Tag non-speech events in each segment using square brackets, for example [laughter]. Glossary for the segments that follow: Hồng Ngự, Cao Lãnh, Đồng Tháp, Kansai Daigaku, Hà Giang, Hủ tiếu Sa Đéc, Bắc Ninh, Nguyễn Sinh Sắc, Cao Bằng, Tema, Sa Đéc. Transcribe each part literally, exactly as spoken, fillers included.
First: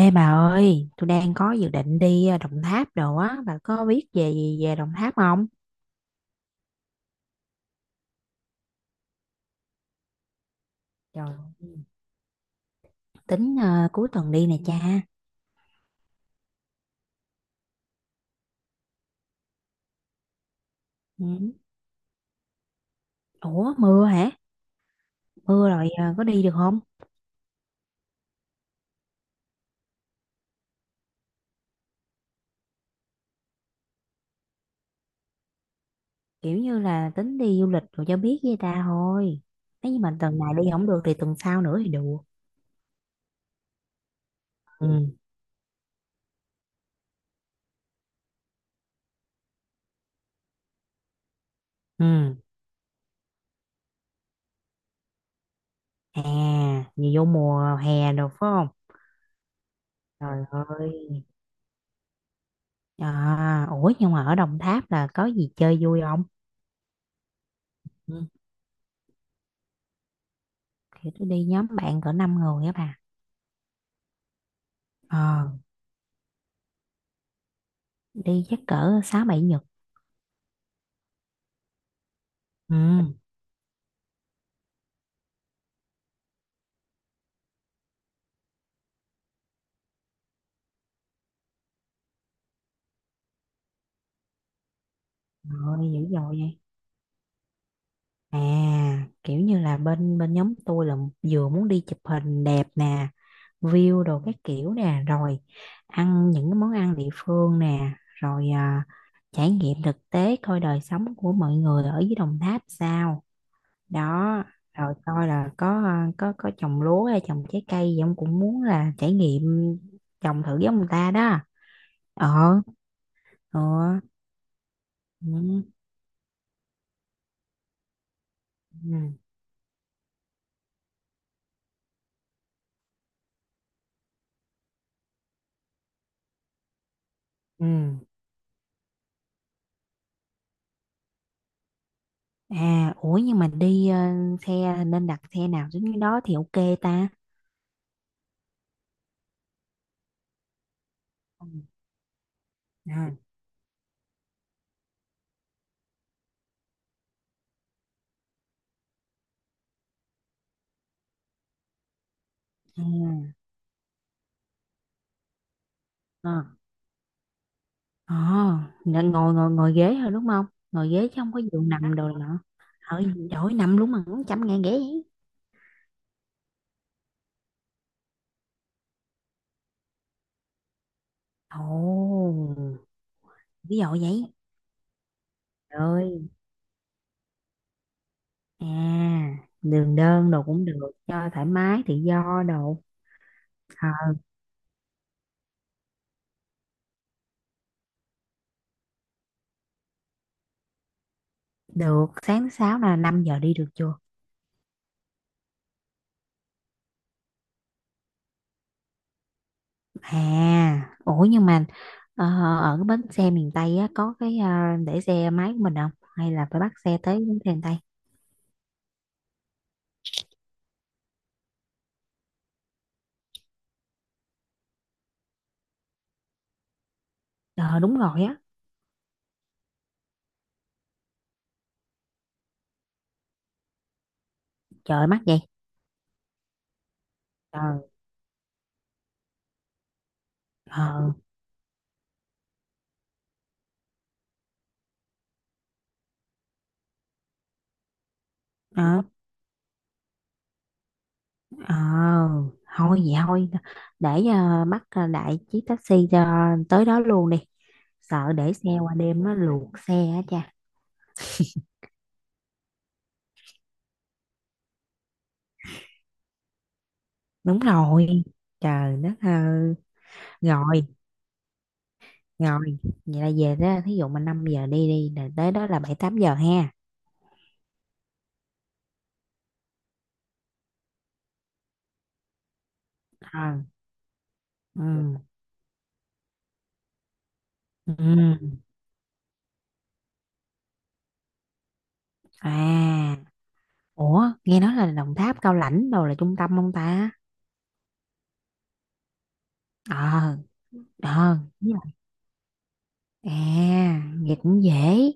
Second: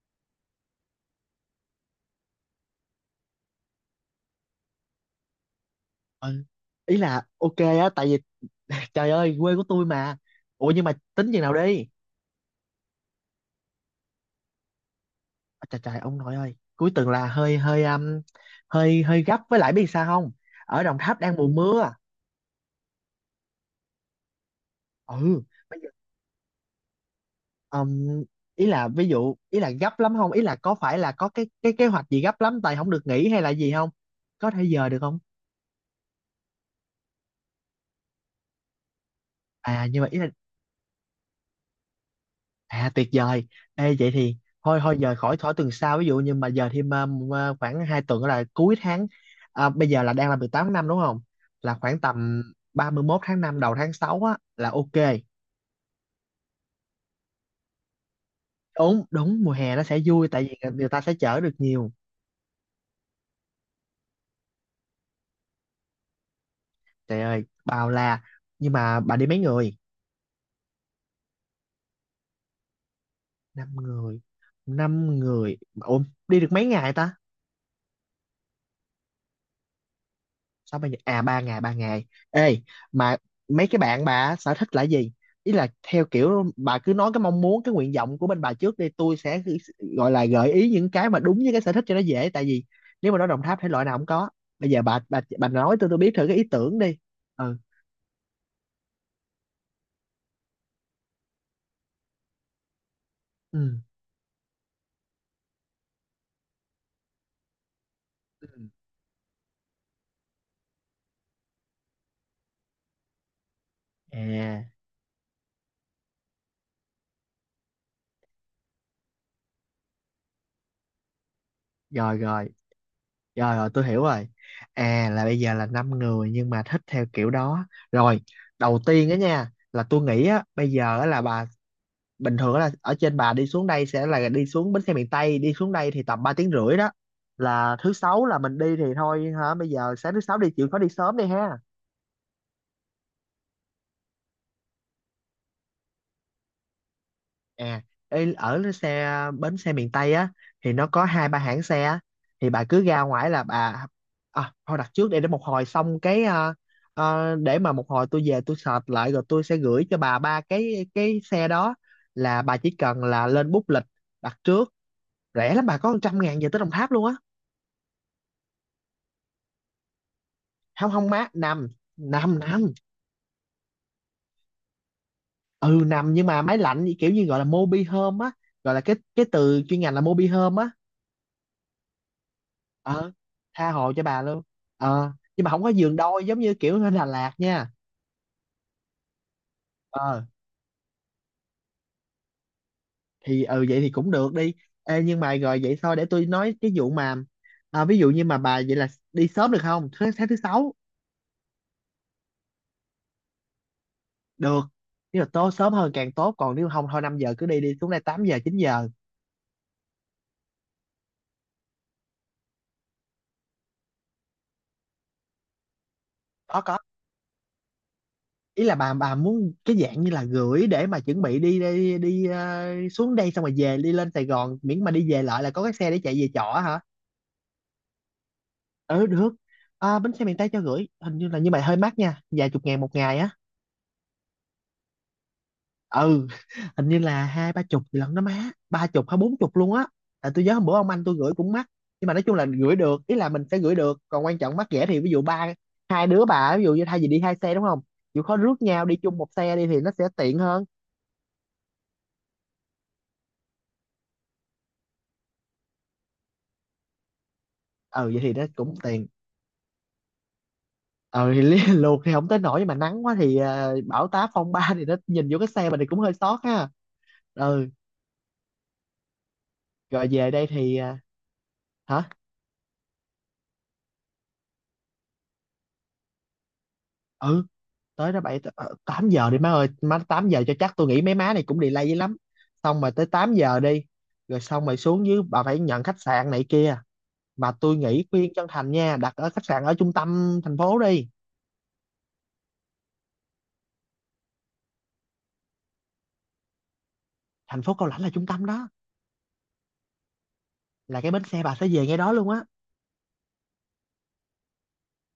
Ê bà ơi, tôi đang có dự định đi ờ, Đồng Tháp đồ á, bà có biết về gì về Đồng Tháp không? Ừ. Ý là ok á tại vì [laughs] trời ơi quê của tôi mà ủa nhưng mà Trời tính chừng nào ơi. đi. Tính ờ, cuối tuần đi nè cha. À, trời trời ông nội ơi cuối tuần là hơi hơi um, hơi hơi gấp với lại biết sao không, ở Đồng Tháp đang mùa Ừ. mưa. Ủa mưa hả? Ừ, Mưa bây giờ, rồi ờ, có đi được không? um, ý là ví dụ ý là gấp lắm không, ý là có phải là có cái cái kế hoạch gì gấp lắm tại không được nghỉ hay là gì không, có thể giờ được không? Kiểu như là tính đi du lịch rồi cho biết với ta thôi. À Nếu như nhưng mà mà ý là. tuần này đi không được thì tuần sau nữa thì được. À tuyệt vời. Ê vậy thì thôi Ừ. thôi giờ khỏi khỏi tuần sau ví dụ, nhưng mà giờ thêm um, à, khoảng hai tuần là cuối tháng. À, bây giờ là đang là mười tám tháng năm đúng không? Là khoảng Ừ. tầm ba mươi mốt tháng năm đầu tháng sáu á là ok. À, vì vô mùa hè được phải không? Đúng đúng, mùa hè nó sẽ vui tại Trời vì người ta sẽ ơi. chở được nhiều. À, ủa nhưng mà ở Đồng Tháp là có gì chơi vui không? Trời ơi, bao Ừ. la. Nhưng mà bà đi mấy người? Thì tôi đi nhóm bạn cỡ năm người á bà. Năm người. Năm Ờ, người. Ủa đi được mấy ngày ta? đi chắc cỡ sáu bảy Nhật. Sáu ba giờ à, ba ngày ba ngày. Ê Ừ. mà mấy cái bạn bà á, sở thích là gì? Ý là theo kiểu bà cứ nói cái mong muốn, cái nguyện vọng của bên bà trước đi, tôi sẽ cứ gọi là gợi ý những cái mà đúng với cái sở thích cho nó dễ, tại vì nếu mà nói Đồng Tháp thể loại nào cũng có. Bây giờ bà bà bà nói tôi Trời tôi dữ biết thử dội cái ý vậy. tưởng đi. Ừ. À, kiểu như là bên bên nhóm tôi là vừa muốn đi chụp hình đẹp nè, Ừ. view đồ các kiểu nè, rồi ăn những cái món ăn địa phương nè, Ừ. rồi à, trải nghiệm thực tế coi đời sống của mọi người ở dưới Đồng Tháp sao. Đó, À. rồi coi là có à, có có trồng lúa hay trồng trái cây gì ông cũng muốn là trải nghiệm trồng thử giống người ta đó. rồi rồi Ờ, rồi ờ. rồi tôi hiểu rồi. À là bây giờ Ừ. là năm người nhưng mà thích theo kiểu đó. Rồi đầu tiên Ừ. á nha, là tôi nghĩ á, bây giờ á là bà bình thường là ở trên, bà đi xuống đây sẽ là đi xuống bến xe miền Tây, đi xuống đây thì tầm ba tiếng rưỡi đó. Ừ. Là thứ sáu là mình đi thì thôi hả, bây giờ sáng thứ sáu đi, chịu khó đi sớm đi ha. À, ủa nhưng mà đi ờ, xe nên đặt xe nào giống như đó thì ok ta. À ê, ở xe bến xe miền Tây á thì nó có hai ba Ừ, hãng xe á. Thì bà cứ ra ha, ngoài là bà, à, thôi đặt trước, để để một hồi xong cái, à, à, để mà một hồi tôi về tôi search lại rồi tôi sẽ gửi cho bà ba cái cái xe đó, là bà chỉ à, cần là lên book lịch đặt trước. Rẻ lắm bà, có một trăm à, ngàn à, về tới Đồng Tháp luôn á. ờ, nên ngồi ngồi ngồi ghế thôi đúng không? Ngồi Không ghế không chứ má, không có nằm giường nằm đồ nằm nọ. nằm Ở đổi nằm luôn mà cũng trăm ngàn ghế vậy. Ừ nằm, nhưng mà máy lạnh như kiểu như gọi là mobi home á, gọi là cái cái từ chuyên ngành là mobi home á. Ồ, Ờ tha ví dụ hồ cho bà vậy. luôn. Ờ nhưng mà không có Trời giường đôi ơi, giống như kiểu ở Đà Lạt nha. à, đường Ờ đơn đồ cũng được, cho thoải mái tự do đồ. thì ừ vậy Ờ, thì cũng được đi. Ê, nhưng mà rồi vậy thôi để tôi nói cái vụ mà, à, ví dụ như mà bà vậy là đi sớm được không thứ sáng thứ sáu? được, sáng thứ sáu là năm giờ đi được chưa? Được, nếu mà tối sớm hơn càng tốt, còn nếu không thôi năm giờ cứ đi, đi xuống đây tám giờ chín giờ. À, ủa nhưng mà ờ, ở cái bến xe miền Tây á, có cái ờ, để xe máy của mình không? Hay là có phải bắt có xe tới bến xe miền Tây? ý là bà bà muốn cái dạng như là gửi để mà chuẩn bị đi đi đi ờ, xuống đây xong rồi về đi lên Sài Gòn, miễn mà đi về lại là có cái xe để chạy về trọ hả. Ờ đúng rồi á, Ừ được. À, bến xe miền Tây cho gửi hình như là, nhưng mà hơi mắc nha, vài chục ngàn một ngày á. trời mắc vậy. Ừ [laughs] hình như là hai Ờ, ba chục gì lận đó má, ba chục hay bốn chục luôn á, tại tôi nhớ hôm bữa ông anh ờ, tôi gửi cũng mắc. Nhưng mà nói chung là gửi được, ý là mình sẽ gửi được, còn quan trọng mắc rẻ thì ví dụ ba hai đứa bà, ví dụ như thay vì đi hai xe đúng không, chịu khó rước nhau đi ờ, chung một xe đi thì nó sẽ tiện hơn. ờ, thôi vậy thôi, để ờ, bắt ờ, đại chiếc taxi cho tới đó luôn đi. Ừ vậy thì Sợ nó để xe cũng qua tiền. đêm nó luộc xe á cha. ờ thì lý- [laughs] luộc thì không tới nổi, nhưng mà nắng quá thì à, bão táp phong ba thì nó nhìn vô cái xe mình thì cũng hơi sót ha. Đúng Ừ rồi, trời đất ơi. rồi về đây thì Rồi, à, hả. rồi, vậy là về đó, thí dụ mà năm giờ đi đi, là tới đó là bảy tám giờ ha. Ừ, tới đó bảy ờ, tám giờ đi má ơi, má tám giờ cho chắc, tôi nghĩ mấy má này cũng delay dữ lắm, xong mà tới tám giờ Ờ, đi. Rồi xong rồi ừ. xuống dưới bà phải nhận khách sạn này kia, mà tôi nghĩ khuyên chân Ừ. thành nha, đặt ở khách sạn ở trung tâm thành phố đi. À, ủa, nghe nói là Đồng Tháp Cao Lãnh đâu là trung tâm không ta? Thành phố Cao Lãnh là trung tâm đó, Ờ, là cái bến ờ, xe bà sẽ đúng về rồi. ngay đó luôn á. À, vậy cũng dễ.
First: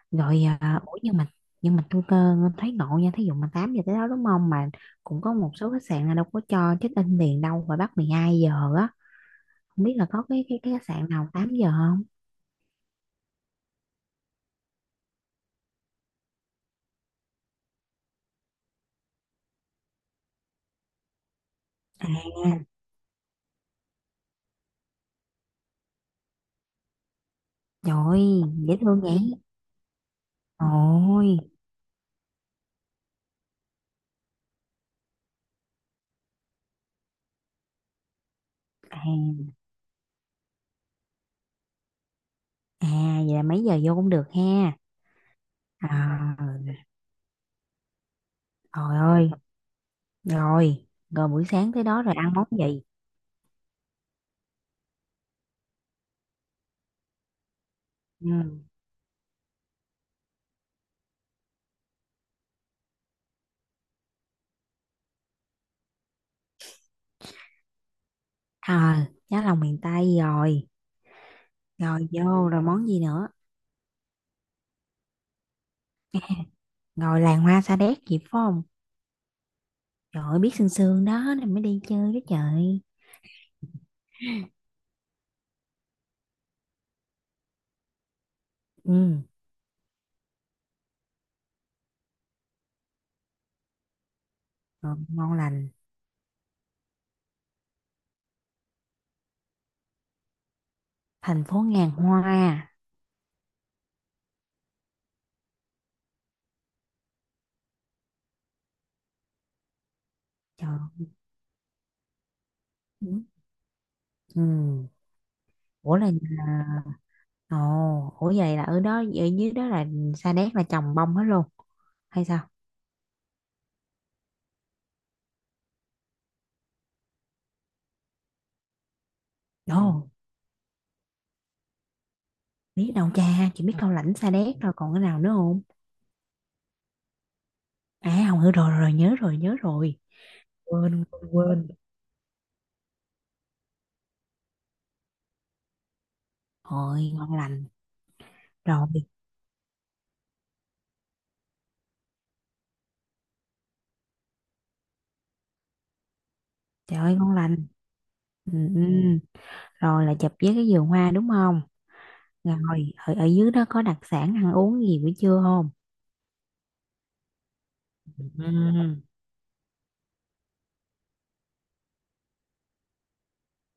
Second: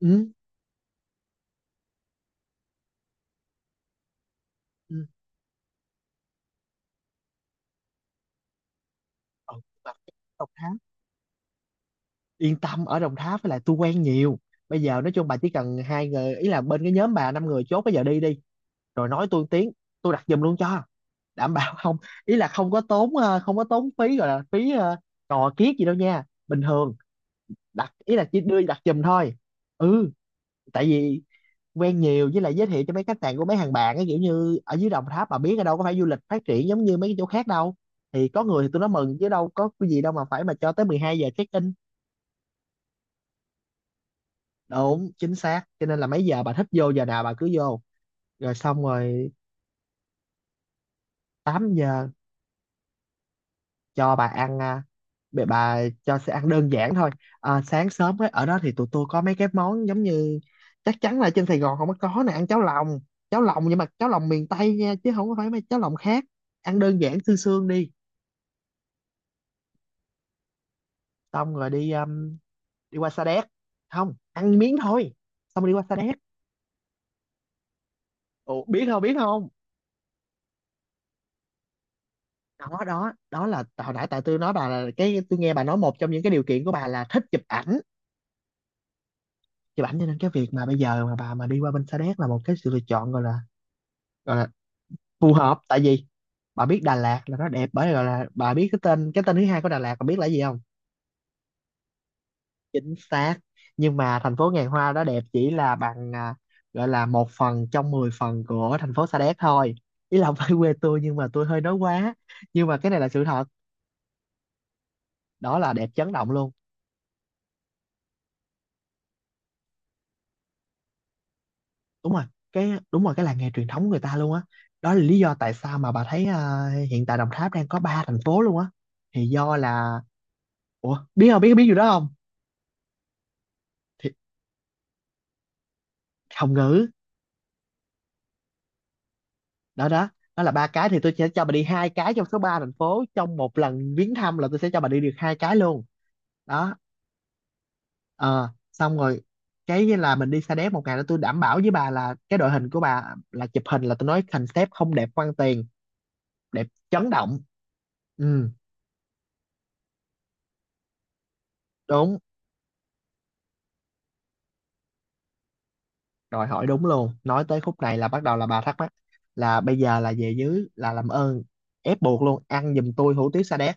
Ừ. Rồi, à, ủa nhưng mà nhưng mà tôi cơ thấy ngộ nha, thí dụ mà tám giờ tới đó đúng không mà Ừ. cũng có một số khách sạn là đâu có cho check in liền đâu và bắt mười hai giờ á. Ừ, Không biết là có cái cái, mà cái khách sạn nào tám giờ không? yên tâm, ở Đồng Tháp với lại tôi quen nhiều. Bây giờ nói chung bà chỉ cần hai người, ý là bên cái nhóm bà năm người chốt bây giờ đi đi, rồi nói tôi một tiếng, tôi đặt giùm luôn cho, đảm bảo [laughs] không, ý là À, không có tốn ờ, không có tốn phí gọi là phí ờ, cò kiết gì đâu nha, bình thường đặt trời ý là chỉ ơi, đưa dễ đặt thương giùm vậy. thôi. Ừ, tại vì Ôi, quen nhiều, với lại giới thiệu cho mấy khách sạn của mấy hàng bạn ấy, kiểu như ở dưới Đồng Tháp bà biết, ở đâu có phải du lịch phát triển giống như mấy cái chỗ khác đâu, thì có người thì tôi nói à, mừng chứ đâu có cái gì đâu mà phải mà cho tới mười hai giờ check in. à vậy là mấy giờ vô cũng được ha. Đúng chính xác, cho nên là mấy À, giờ bà thích vô giờ nào bà cứ vô. Rồi xong trời rồi, ơi. Rồi, rồi buổi sáng tám tới đó giờ rồi ăn món gì? cho bà ăn à, bà, bà cho sẽ ăn đơn giản thôi. À, sáng sớm ấy, Ừ. ở đó thì tụi tôi có mấy cái món giống như chắc chắn là trên Sài Gòn không có có nè, ăn cháo lòng. Cháo lòng nhưng mà cháo lòng miền Tây nha, chứ không có phải mấy cháo lòng khác. Ăn đơn giản xương xương đi. À, giá lòng miền Tây rồi. Xong rồi đi Rồi um, vô rồi món đi gì qua Sa nữa? Đéc, không ăn miếng thôi, xong rồi đi qua Sa Đéc. Rồi làng hoa sa đéc gì phải không? Ủa, biết không biết không? Trời ơi, biết sương sương đó nên mới đi chơi đó Đó trời. đó, đó là hồi nãy tại tôi nói bà, là cái tôi nghe bà nói một trong những cái điều kiện của bà là thích chụp ảnh, Ừ, chụp ảnh, cho nên cái việc mà bây giờ mà bà mà đi qua bên Sa Đéc là một cái sự lựa chọn gọi là gọi là rồi ngon phù hợp. lành. Tại vì bà biết Đà Lạt là nó đẹp bởi vì gọi là, bà biết cái tên cái tên thứ hai của Đà Lạt, bà biết là gì không? Thành phố ngàn hoa. Chính xác. Nhưng mà thành phố ngàn hoa đó đẹp chỉ là bằng à, gọi là một phần trong mười phần của thành phố Sa Đéc thôi, ý là không phải quê Trời. tôi nhưng mà tôi hơi nói quá, nhưng mà cái này là Ừ. sự thật. Ừ. Đó là đẹp Ủa là chấn động luôn. nhà... Ồ, ủa vậy là ở đó ở dưới đó là sa đéc là trồng bông hết luôn Đúng rồi, hay sao? cái đúng rồi, cái làng nghề truyền thống của người ta luôn á. Đó là lý do tại sao mà bà thấy à, hiện tại Đồng Tháp đang có ba thành phố luôn á, thì do là, Ồ, ủa biết không, biết biết gì đó không? biết đâu cha, chỉ biết cao Thì lãnh sa đéc rồi còn cái nào nữa. Hồng Ngự. À không hiểu rồi, rồi rồi, nhớ rồi nhớ Đó rồi đó, đó là ba cái, thì quên quên tôi sẽ cho bà đi quên. hai cái trong số ba thành phố, trong một lần viếng thăm là tôi sẽ cho bà đi được hai cái luôn. Đó. Rồi ngon lành. Ờ Rồi xong rồi cái là mình đi Sa Đéc một ngày đó, tôi đảm bảo với bà là cái đội hình của bà là chụp hình, là tôi nói concept không đẹp quan tiền, đẹp trời chấn ơi ngon động. lành. Ừ Ừ, ừ. Rồi là chụp với cái vườn hoa đúng không? đúng. Rồi ở, ở dưới đó có đặc sản ăn uống gì buổi trưa không? Rồi hỏi đúng luôn, nói tới khúc này là bắt đầu là bà thắc mắc, Ừm, là bây giờ là về dưới là làm ơn ép buộc luôn, ăn giùm tôi hủ tiếu sa đéc,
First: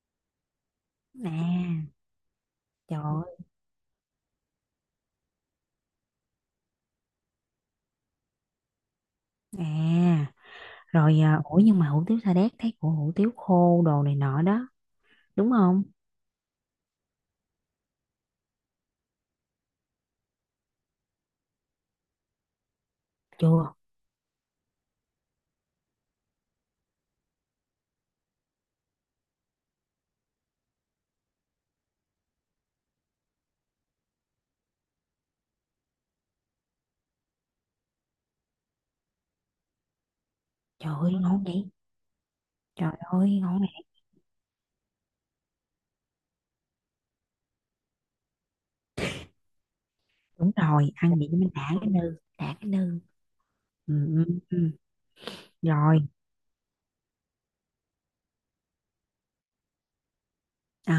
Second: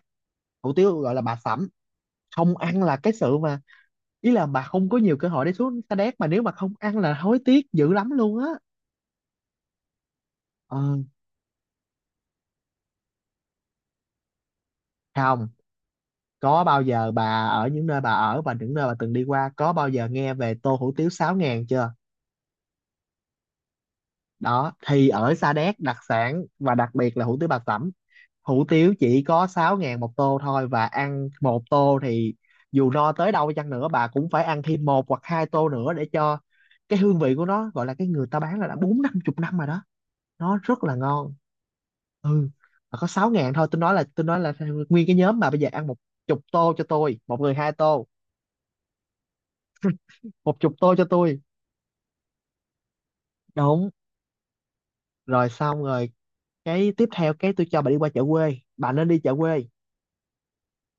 hủ tiếu gọi là bà sẩm, À không ăn là trời cái ơi. sự mà, ý là bà không có nhiều cơ hội để xuống sa đéc, mà nếu mà không ăn là hối tiếc dữ lắm luôn á. À Ờ, rồi à, ủa nhưng mà hủ tiếu Sa Đéc thấy của hủ tiếu khô đồ này nọ đó. không, Đúng không? có bao giờ bà ở những nơi bà ở và những nơi bà từng đi qua có bao giờ nghe về tô hủ tiếu sáu ngàn chưa? Chưa. Đó, thì ở Sa Đéc đặc sản và đặc biệt là hủ tiếu bà sẩm, hủ tiếu chỉ có sáu ngàn một tô thôi, và ăn một tô thì dù no tới đâu chăng nữa bà cũng phải ăn thêm một hoặc hai tô nữa để cho cái hương vị của nó, gọi là cái người ta bán là đã bốn năm chục năm rồi đó, nó rất Trời là ơi ngon. ngon vậy. Ừ, Trời mà có sáu ơi ngàn ngon thôi. này. Tôi nói là tôi nói là nguyên cái nhóm mà bây giờ ăn một chục tô cho tôi, một người hai tô, Đúng một chục rồi tô cho ăn vậy cho tôi, mình đã cái nư. Đã cái nư. đúng. Ừ, ừ, ừ. Rồi, xong Rồi. rồi, cái tiếp theo cái tôi cho bà đi qua chợ quê, bà nên đi chợ quê. Ờ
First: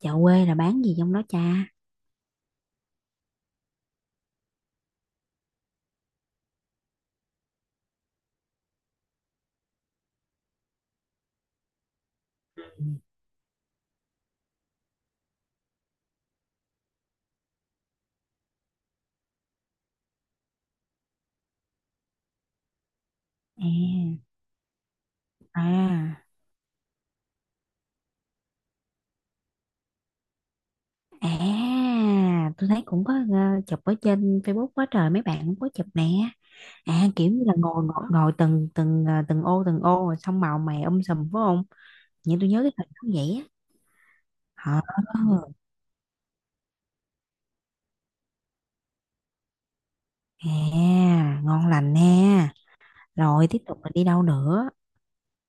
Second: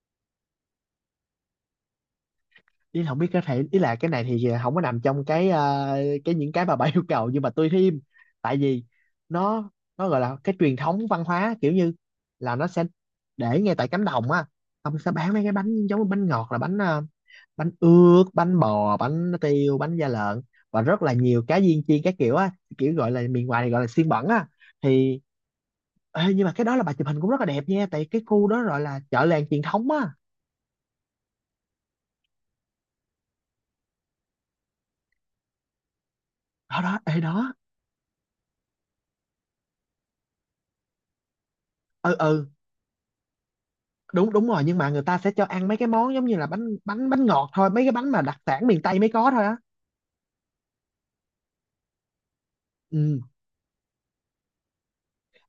chợ quê là bán gì trong đó cha? Ý là không biết có thể, ý là cái này thì không có nằm trong cái ờ, cái những cái mà bà [laughs] yêu cầu, nhưng mà tôi thêm. Tại vì nó nó gọi là cái truyền thống văn hóa, kiểu như là nó sẽ để ngay tại cánh đồng á, ông sẽ bán mấy cái bánh giống như bánh ngọt, là bánh ờ, bánh ướt, bánh bò, bánh tiêu, bánh da lợn, và rất là nhiều cá viên chiên các kiểu á, kiểu gọi là miền Ừ. ngoài thì gọi là xiên bẩn á. Thì ê, À nhưng mà cái đó là bà chụp hình cũng rất là đẹp nha, tại cái khu đó gọi là chợ làng truyền thống á. à à tôi thấy cũng có ờ, chụp ở trên Facebook quá trời mấy bạn cũng có chụp nè. Đó đó, À ê kiểu như là đó. ngồi ngồi, ngồi từng từng ờ, từng ô từng ô rồi xong màu mè um sùm phải không? Ừ, Nhưng tôi ừ. nhớ cái hình nó vậy á. Đúng, đúng rồi, nhưng Ờ, mà người ta sẽ cho ăn mấy cái món giống như là bánh bánh bánh ngọt thôi, mấy cái bánh mà đặc sản miền Tây mới có thôi á. à ngon lành nè. Ừ. Rồi tiếp tục là đi đâu nữa?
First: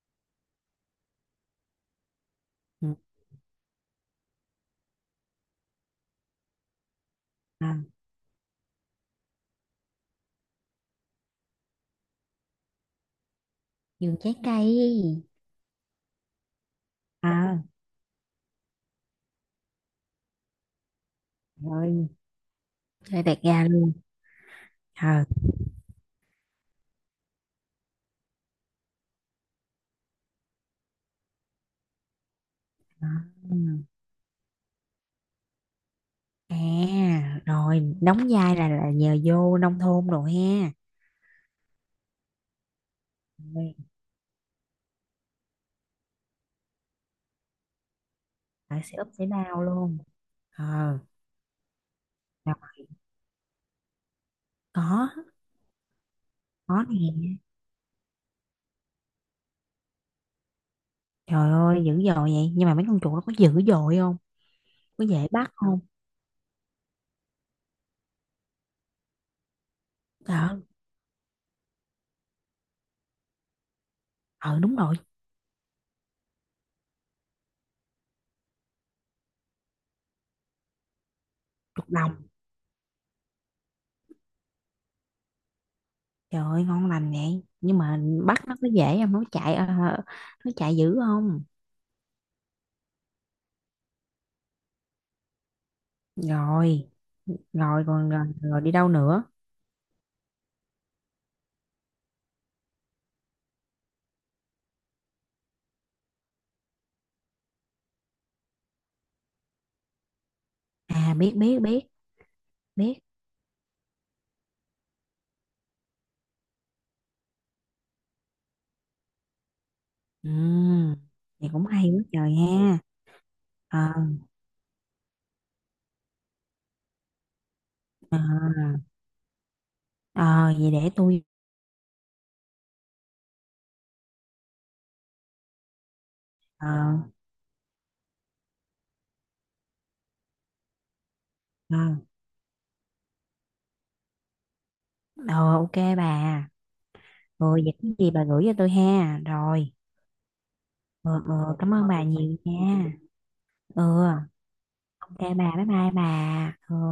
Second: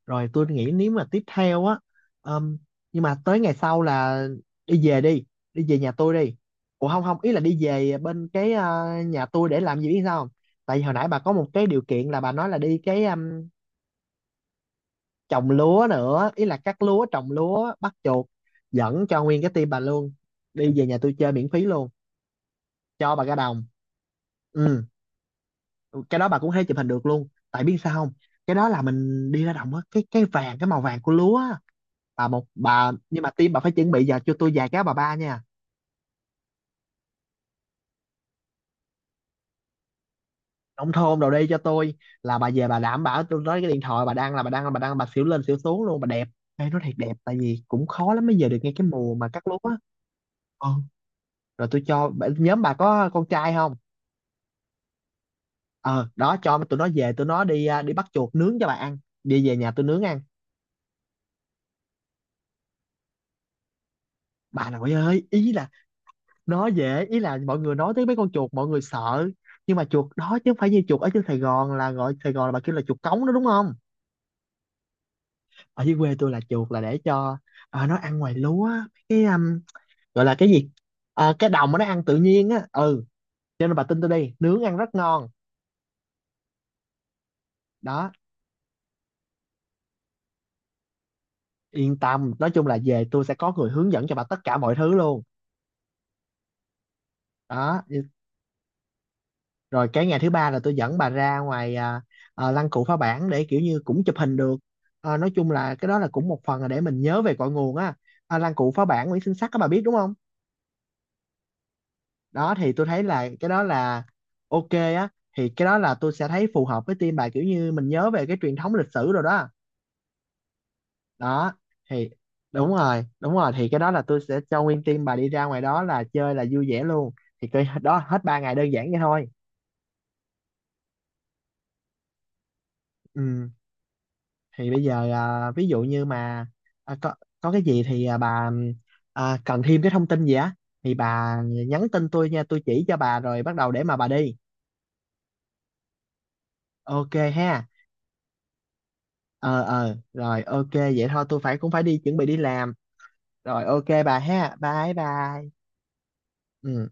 Rồi tôi nghĩ nếu mà tiếp theo á, ừm, Ừ, nhưng mà tới ngày sau là đi về đi đi về nhà tôi đi. Ủa, không không, ý là đi à, về bên cái ờ, nhà tôi để làm gì biết sao không? Tại vì hồi nãy bà có một cái điều kiện là bà nói là đi cái ừm, vườn trái cây. trồng lúa nữa, ý là cắt lúa, trồng À lúa, bắt chuột, dẫn cho nguyên cái team bà luôn, đi về nhà tôi chơi miễn phí luôn, rồi cho chơi bà cả tẹt đồng. ga luôn. Ừ, Ờ. cái đó bà cũng hay chụp hình được luôn, tại biết sao không, cái đó là mình đi ra đồng á, cái cái vàng, cái màu vàng của lúa á. Bà một bà, À, nhưng mà tim bà phải chuẩn bị giờ cho tôi vài cái bà ba nha, à, rồi đóng vai là là nhờ vô nông thôn rồi ha. nông thôn đồ đi cho tôi. Là bà về, bà đảm bảo, tôi nói cái Rồi, điện thoại bà đang là bà đang là bà đang bà xỉu lên xỉu xuống luôn, bà đẹp. Ê, nó thiệt đẹp tại vì cũng khó lắm mới về được ngay phải cái sẽ úp mùa sẽ mà cắt lúa bao á. luôn. ờ Ờ, Rồi tôi cho bà- nào nhóm mà bà có con trai không? có, Ờ, đó cho tụi có nó về, tụi nè. nó đi à, đi bắt chuột nướng cho bà ăn, đi về nhà tôi nướng ăn. Trời ơi, dữ dội vậy. Nhưng mà mấy con chuột nó có dữ dội không? Bà nội Có ơi, dễ bắt ý là không? nó dễ, ý là mọi người nói tới mấy con chuột mọi người sợ, nhưng mà chuột đó chứ không Ờ, phải như chuột ở trên Sài Gòn, là gọi Sài Gòn là bà kêu là chuột cống đó đúng không? ờ đúng rồi, Ở dưới quê tôi là chuột là để cho ờ, nó ăn ngoài lúa á, cái um, gọi là cái gì, ờ, cái đồng mà nó chuột ăn đồng. tự nhiên á. Ừ, cho nên bà tin tôi đi, nướng ăn rất ngon Trời ơi, ngon lành vậy. Nhưng mà đó. bắt nó có dễ không? Nó chạy, ờ, nó chạy dữ không? Yên tâm, nói chung là về tôi sẽ có người hướng dẫn cho bà tất cả mọi thứ luôn Rồi, đó. rồi còn rồi, rồi đi đâu nữa? Rồi cái ngày thứ ba là tôi dẫn bà ra ngoài à, à, lăng cụ phá bản, để kiểu như cũng chụp hình được. Ờ, nói chung là cái đó là cũng một phần là để mình nhớ về cội nguồn á, à, lăng cụ phá bản Nguyễn Sinh Sắc các bà biết đúng không? À, biết, biết, biết, Đó, thì tôi biết. thấy là cái đó là ok á, thì cái đó là tôi sẽ thấy phù hợp với team bà, kiểu như mình nhớ về cái truyền thống lịch sử rồi đó. Ừ, vậy Đó cũng hay quá thì, trời đúng ha. rồi đúng rồi, thì cái Ờ. đó là tôi sẽ cho nguyên team bà đi ra ngoài đó là chơi là vui vẻ luôn. Thì cái đó Ờ, hết ba ngày, đơn giản vậy thôi. ờ, vậy để tôi Ừ, thì bây giờ à, ví dụ như mà ờ, à, có có cái gì thì à, bà à, cần thêm cái thông tin gì á thì bà ờ, nhắn tin tôi nha, tôi chỉ cho bà rồi bắt đầu để mà bà đi, ờ, ok bà. ok Ừ, ha. vậy cái gì bà gửi cho tôi ha Ờ rồi. ờ, rồi ok, vậy Ừ, thôi tôi ừ, phải cũng cảm phải ơn đi bà chuẩn bị đi nhiều làm, nha. rồi Ừ ok bà ha, bye ok bà bye. bye bye bà. Ừ. Ừ.